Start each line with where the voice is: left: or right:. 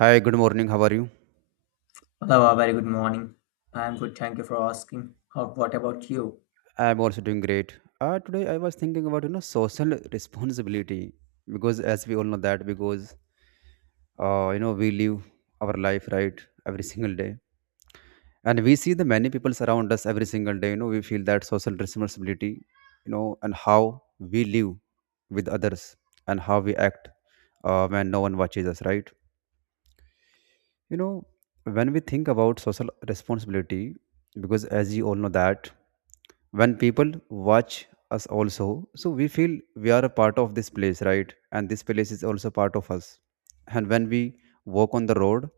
right: Hi, good morning. How are you?
left: Hello, a very good morning. I'm good, thank you for asking. How, what about you?
right: I'm also doing great. Today I was thinking about social responsibility because as we all know that because we live our life, right, every single day, and we see the many people around us every single day. You know, we feel that social responsibility, and how we live with others and how we act when no one watches us, right? you know when we think about social responsibility, because as you all know that when people watch us also, so we feel we are a part of this place, right, and this place is also part of us. And when we walk on the road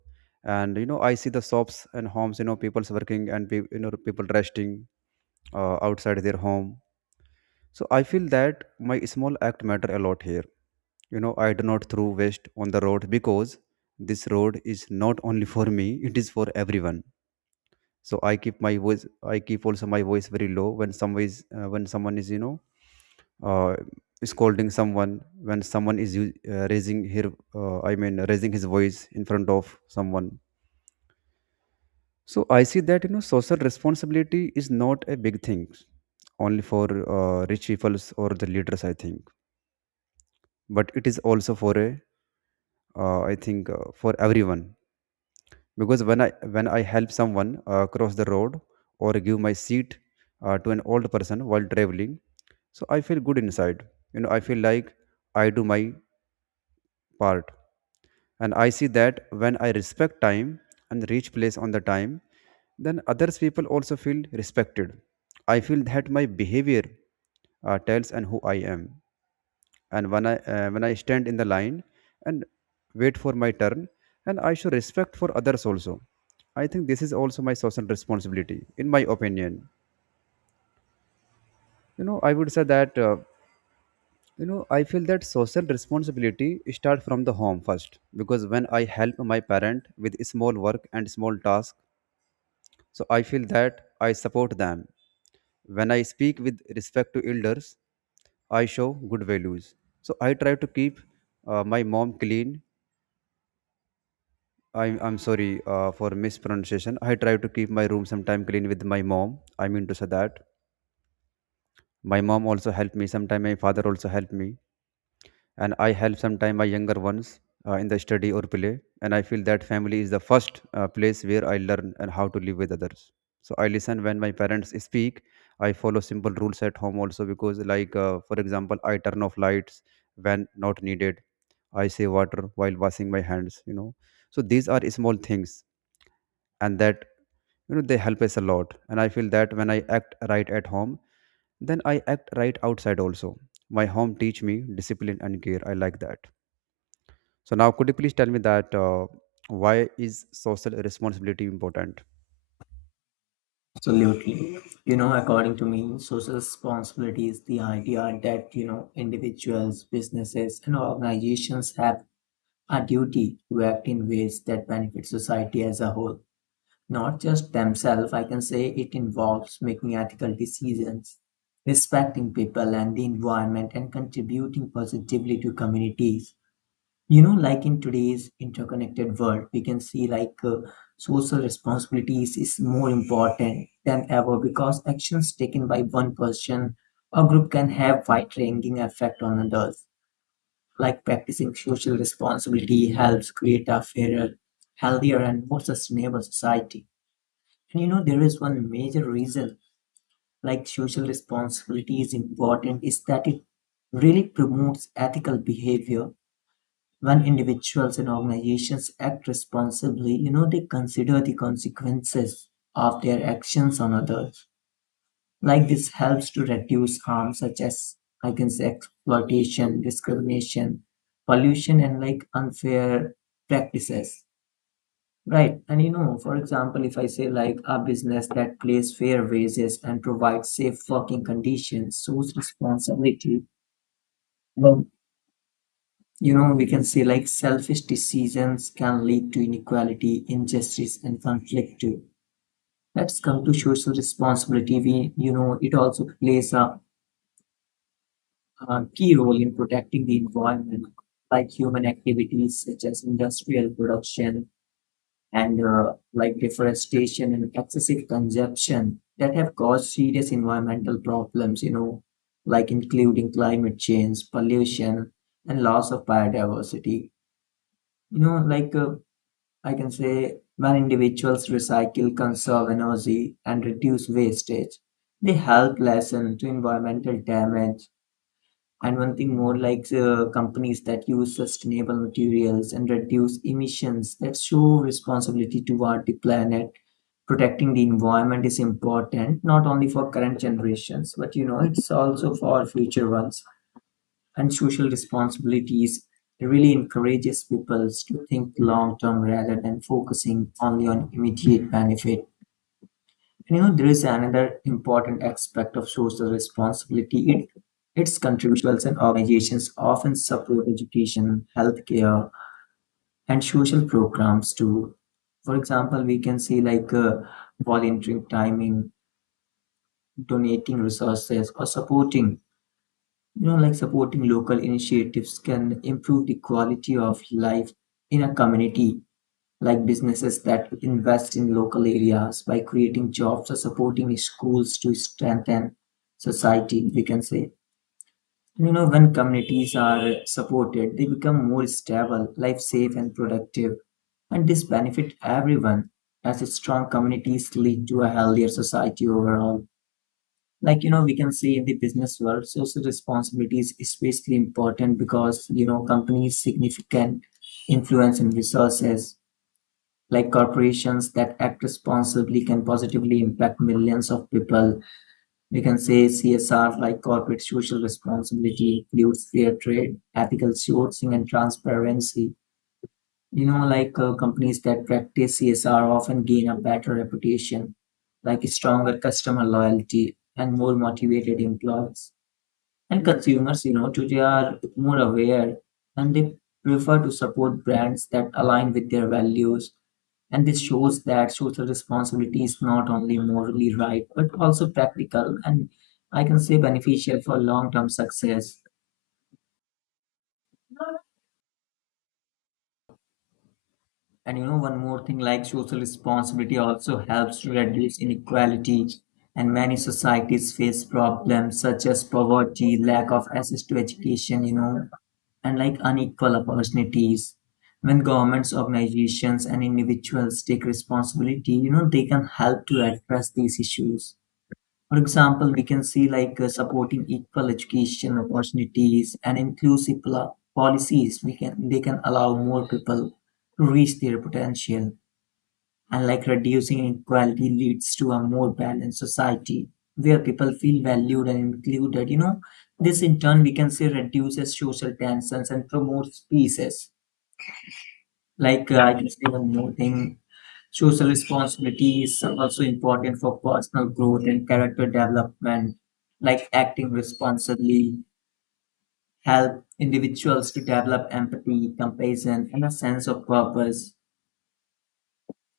right: and I see the shops and homes, you know, people's working and people resting outside their home, so I feel that my small act matter a lot here. You know, I do not throw waste on the road because this road is not only for me, it is for everyone. So I keep my voice, I keep also my voice very low when someone is uh, scolding someone. When someone is raising her, raising his voice in front of someone, so I see that, you know, social responsibility is not a big thing only for rich peoples or the leaders, I think, but it is also for a I think for everyone. Because when I help someone cross the road or give my seat to an old person while traveling, so I feel good inside. You know, I feel like I do my part. And I see that when I respect time and reach place on the time, then others people also feel respected. I feel that my behavior tells and who I am. And when I stand in the line and wait for my turn, and I show respect for others also, I think this is also my social responsibility, in my opinion. You know, I would say that, I feel that social responsibility start from the home first, because when I help my parent with small work and small task, so I feel that I support them. When I speak with respect to elders, I show good values. So I try to keep my mom clean. I'm sorry for mispronunciation. I try to keep my room sometime clean with my mom. I mean to say that my mom also helped me. Sometime my father also helped me, and I help sometime my younger ones in the study or play. And I feel that family is the first place where I learn and how to live with others. So I listen when my parents speak. I follow simple rules at home also because, like, for example, I turn off lights when not needed. I save water while washing my hands. So these are small things, and that, you know, they help us a lot. And I feel that when I act right at home, then I act right outside also. My home teach me discipline and care, I like that. So now, could you please tell me that, why is social responsibility important?
left: Absolutely. You know, according to me, social responsibility is the idea that, you know, individuals, businesses, and organizations have a duty to act in ways that benefit society as a whole. Not just themselves, I can say it involves making ethical decisions, respecting people and the environment, and contributing positively to communities. You know, like in today's interconnected world, we can see, social responsibilities is more important than ever, because actions taken by one person or group can have wide-ranging effect on others. Like, practicing social responsibility helps create a fairer, healthier, and more sustainable society. And you know, there is one major reason like social responsibility is important is that it really promotes ethical behavior. When individuals and organizations act responsibly, you know, they consider the consequences of their actions on others. Like, this helps to reduce harm such as, I can say, exploitation, discrimination, pollution, and like unfair practices. Right. And you know, for example, if I say like a business that pays fair wages and provides safe working conditions shows responsibility. You know, we can say like selfish decisions can lead to inequality, injustice, and conflict too. Let's come to social responsibility. We, you know, it also plays a, key role in protecting the environment. Like, human activities such as industrial production and like deforestation and excessive consumption that have caused serious environmental problems, you know, like including climate change, pollution, and loss of biodiversity. You know, I can say when individuals recycle, conserve energy, and reduce wastage, they help lessen to environmental damage. And one thing more, like, companies that use sustainable materials and reduce emissions, that show responsibility toward the planet. Protecting the environment is important not only for current generations, but you know, it's also for future ones. And social responsibilities really encourages people to think long term rather than focusing only on immediate benefit. And you know, there is another important aspect of social responsibility. It, its contributions and organizations often support education, healthcare, and social programs too. For example, we can see like, volunteering timing, donating resources, or supporting, you know, like supporting local initiatives can improve the quality of life in a community. Like, businesses that invest in local areas by creating jobs or supporting schools to strengthen society, we can say. You know, when communities are supported, they become more stable, life safe, and productive. And this benefits everyone, as strong communities lead to a healthier society overall. Like, you know, we can say in the business world social responsibility is especially important, because you know, companies significant influence and resources. Like corporations that act responsibly can positively impact millions of people. We can say CSR, like corporate social responsibility, includes fair trade, ethical sourcing, and transparency. You know, like, companies that practice CSR often gain a better reputation, like stronger customer loyalty and more motivated employees. And consumers, you know, today are more aware, and they prefer to support brands that align with their values. And this shows that social responsibility is not only morally right, but also practical and, I can say, beneficial for long term success. And you know, one more thing, like social responsibility also helps to reduce inequality. And many societies face problems such as poverty, lack of access to education, you know, and like unequal opportunities. When governments, organizations, and individuals take responsibility, you know, they can help to address these issues. For example, we can see like, supporting equal education opportunities and inclusive policies. We can They can allow more people to reach their potential, and like reducing inequality leads to a more balanced society where people feel valued and included. You know, this in turn, we can say, reduces social tensions and promotes peace. Like, I can say one more thing. Social responsibility is also important for personal growth and character development, like acting responsibly help individuals to develop empathy, compassion, and a sense of purpose.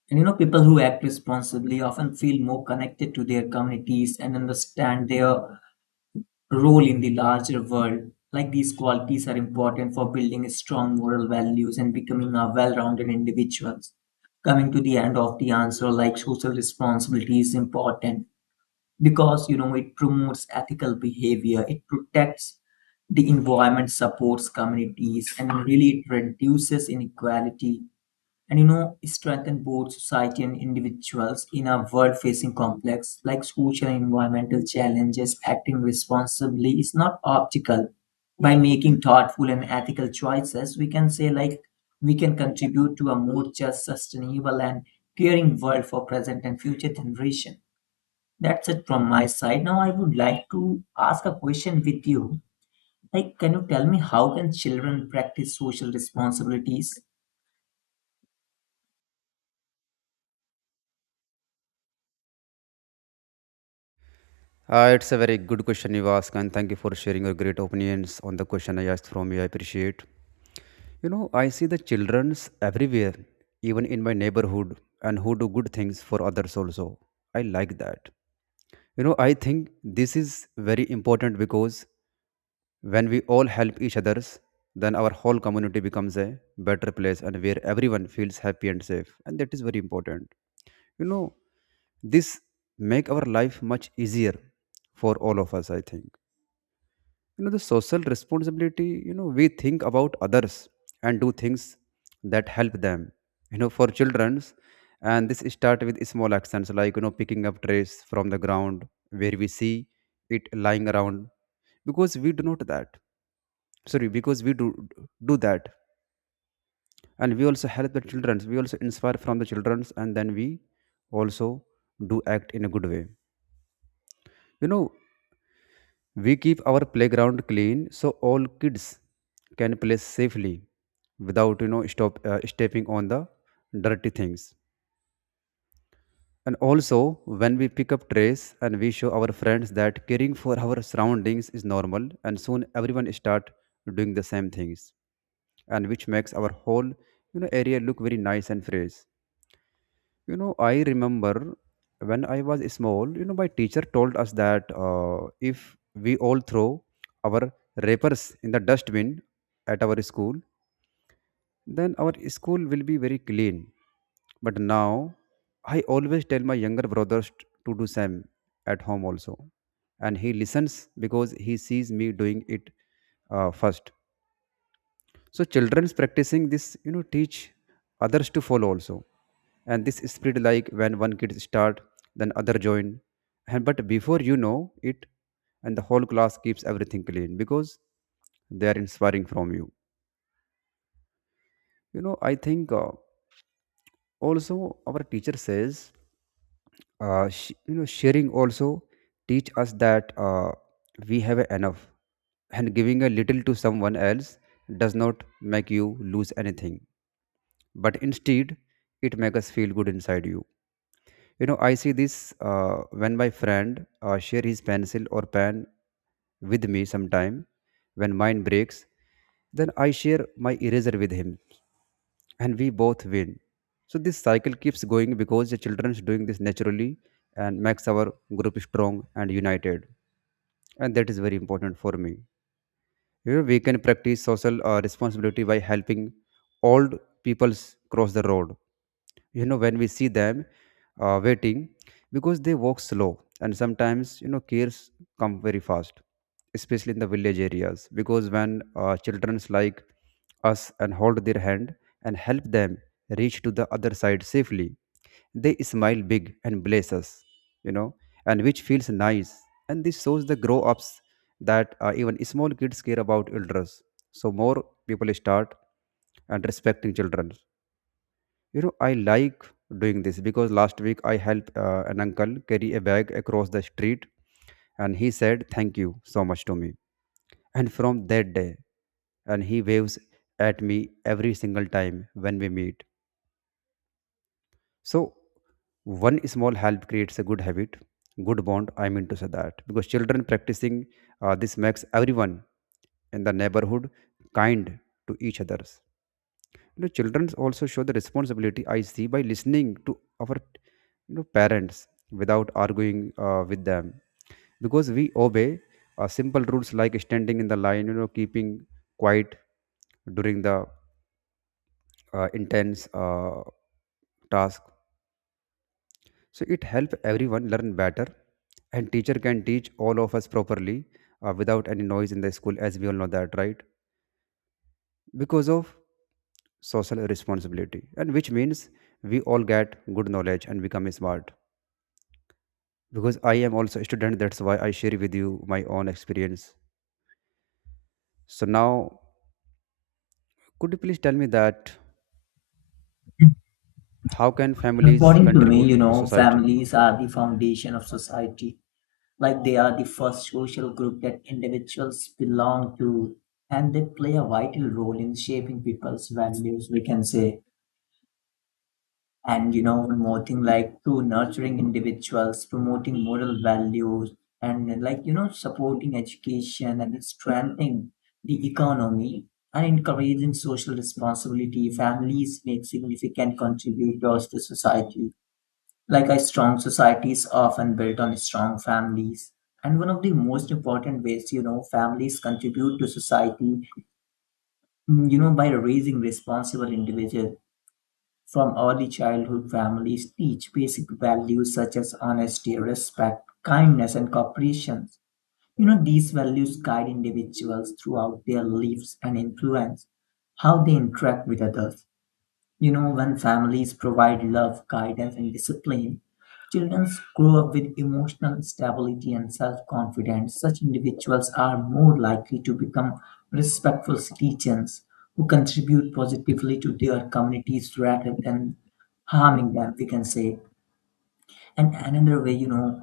left: And you know, people who act responsibly often feel more connected to their communities and understand their role in the larger world. Like, these qualities are important for building strong moral values and becoming a well-rounded individuals. Coming to the end of the answer, like social responsibility is important because you know, it promotes ethical behavior, it protects the environment, supports communities, and really it reduces inequality and you know, strengthen both society and individuals. In a world facing complex, like, social and environmental challenges, acting responsibly is not optical. By making thoughtful and ethical choices, we can say like we can contribute to a more just, sustainable, and caring world for present and future generation. That's it from my side. Now I would like to ask a question with you, like, can you tell me how can children practice social responsibilities?
right: It's a very good question you ask, and thank you for sharing your great opinions on the question I asked from you, I appreciate. You know, I see the children's everywhere, even in my neighborhood, and who do good things for others also, I like that. You know, I think this is very important because when we all help each others, then our whole community becomes a better place and where everyone feels happy and safe. And that is very important. You know, this make our life much easier for all of us, I think. You know, the social responsibility, you know, we think about others and do things that help them, you know, for children's. And this start with small actions, like, you know, picking up trays from the ground where we see it lying around because we do not that sorry because we do do that. And we also help the childrens, we also inspire from the childrens, and then we also do act in a good way. You know, we keep our playground clean so all kids can play safely without, you know, stop stepping on the dirty things. And also, when we pick up trays and we show our friends that caring for our surroundings is normal, and soon everyone start doing the same things, and which makes our whole, you know, area look very nice and fresh. You know, I remember when I was small, you know, my teacher told us that, if we all throw our wrappers in the dustbin at our school, then our school will be very clean. But now, I always tell my younger brothers to do same at home also. And he listens because he sees me doing it first. So children's practicing this, you know, teach others to follow also. And this spread, like when one kid start, then other join. And but before you know it, and the whole class keeps everything clean because they are inspiring from you. You know, I think, also our teacher says, sharing also teach us that, we have enough, and giving a little to someone else does not make you lose anything, but instead it makes us feel good inside. You know, I see this when my friend share his pencil or pen with me sometime when mine breaks, then I share my eraser with him and we both win. So this cycle keeps going because the children's doing this naturally and makes our group strong and united, and that is very important for me. You know, we can practice social responsibility by helping old peoples cross the road, you know, when we see them waiting because they walk slow and sometimes, you know, cares come very fast, especially in the village areas. Because when, children's like us and hold their hand and help them reach to the other side safely, they smile big and bless us, you know, and which feels nice. And this shows the grow ups that, even small kids care about elders, so more people start and respecting children. You know, I like doing this because last week I helped an uncle carry a bag across the street, and he said thank you so much to me. And from that day, and he waves at me every single time when we meet. So one small help creates a good habit, good bond, I mean to say that. Because children practicing this makes everyone in the neighborhood kind to each other. You know, children also show the responsibility, I see, by listening to our, you know, parents without arguing with them. Because we obey simple rules like standing in the line, you know, keeping quiet during the intense task. So it helps everyone learn better, and teacher can teach all of us properly without any noise in the school, as we all know that, right? Because of social responsibility, and which means we all get good knowledge and become smart, because I am also a student. That's why I share with you my own experience. So now, could you please tell me that how can families
left: According to me,
right: contribute
left: you
right: to
left: know,
right: society?
left: families are the foundation of society. Like, they are the first social group that individuals belong to, and they play a vital role in shaping people's values, we can say. And, you know, one more thing, like through nurturing individuals, promoting moral values, and, like, you know, supporting education and strengthening the economy and encouraging social responsibility, families make significant contributors to society, like a strong society is often built on strong families. And one of the most important ways, you know, families contribute to society, you know, by raising responsible individuals. From early childhood, families teach basic values such as honesty, respect, kindness, and cooperation. You know, these values guide individuals throughout their lives and influence how they interact with others. You know, when families provide love, guidance, and discipline, children grow up with emotional stability and self confidence. Such individuals are more likely to become respectful citizens who contribute positively to their communities rather than harming them, we can say. And another way, you know,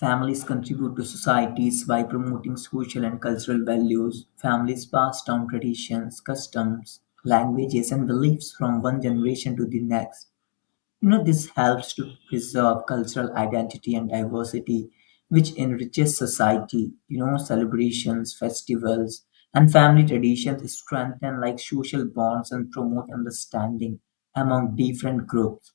left: families contribute to societies by promoting social and cultural values. Families pass down traditions, customs, languages, and beliefs from one generation to the next. You know, this helps to preserve cultural identity and diversity, which enriches society. You know, celebrations, festivals, and family traditions strengthen, like, social bonds and promote understanding among different groups.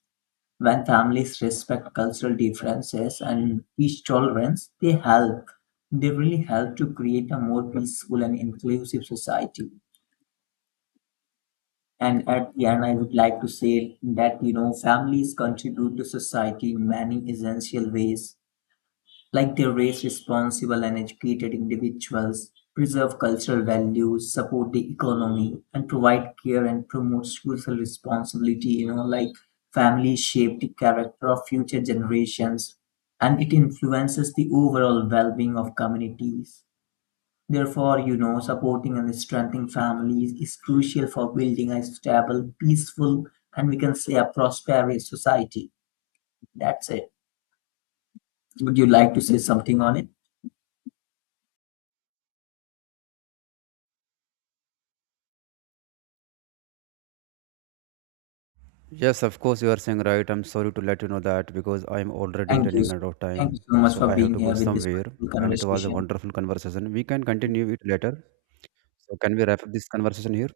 left: When families respect cultural differences and teach tolerance, they help. They really help to create a more peaceful and inclusive society. And at the end, I would like to say that you know, families contribute to society in many essential ways, like they raise responsible and educated individuals, preserve cultural values, support the economy, and provide care and promote social responsibility. You know, like families shape the character of future generations and it influences the overall well being of communities. Therefore, you know, supporting and strengthening families is crucial for building a stable, peaceful, and, we can say, a prosperous society. That's it. Would you like to say something on it?
right: Yes, of course you are saying right. I'm sorry to let you know that because I am already
left: Thank you.
right: running out of
left: Thank you
right: time.
left: so much
right: So
left: for
right: I have
left: being
right: to go
left: here with this
right: somewhere,
left: wonderful
right: and it was a
left: conversation.
right: wonderful conversation. We can continue it later. So can we wrap up this conversation here?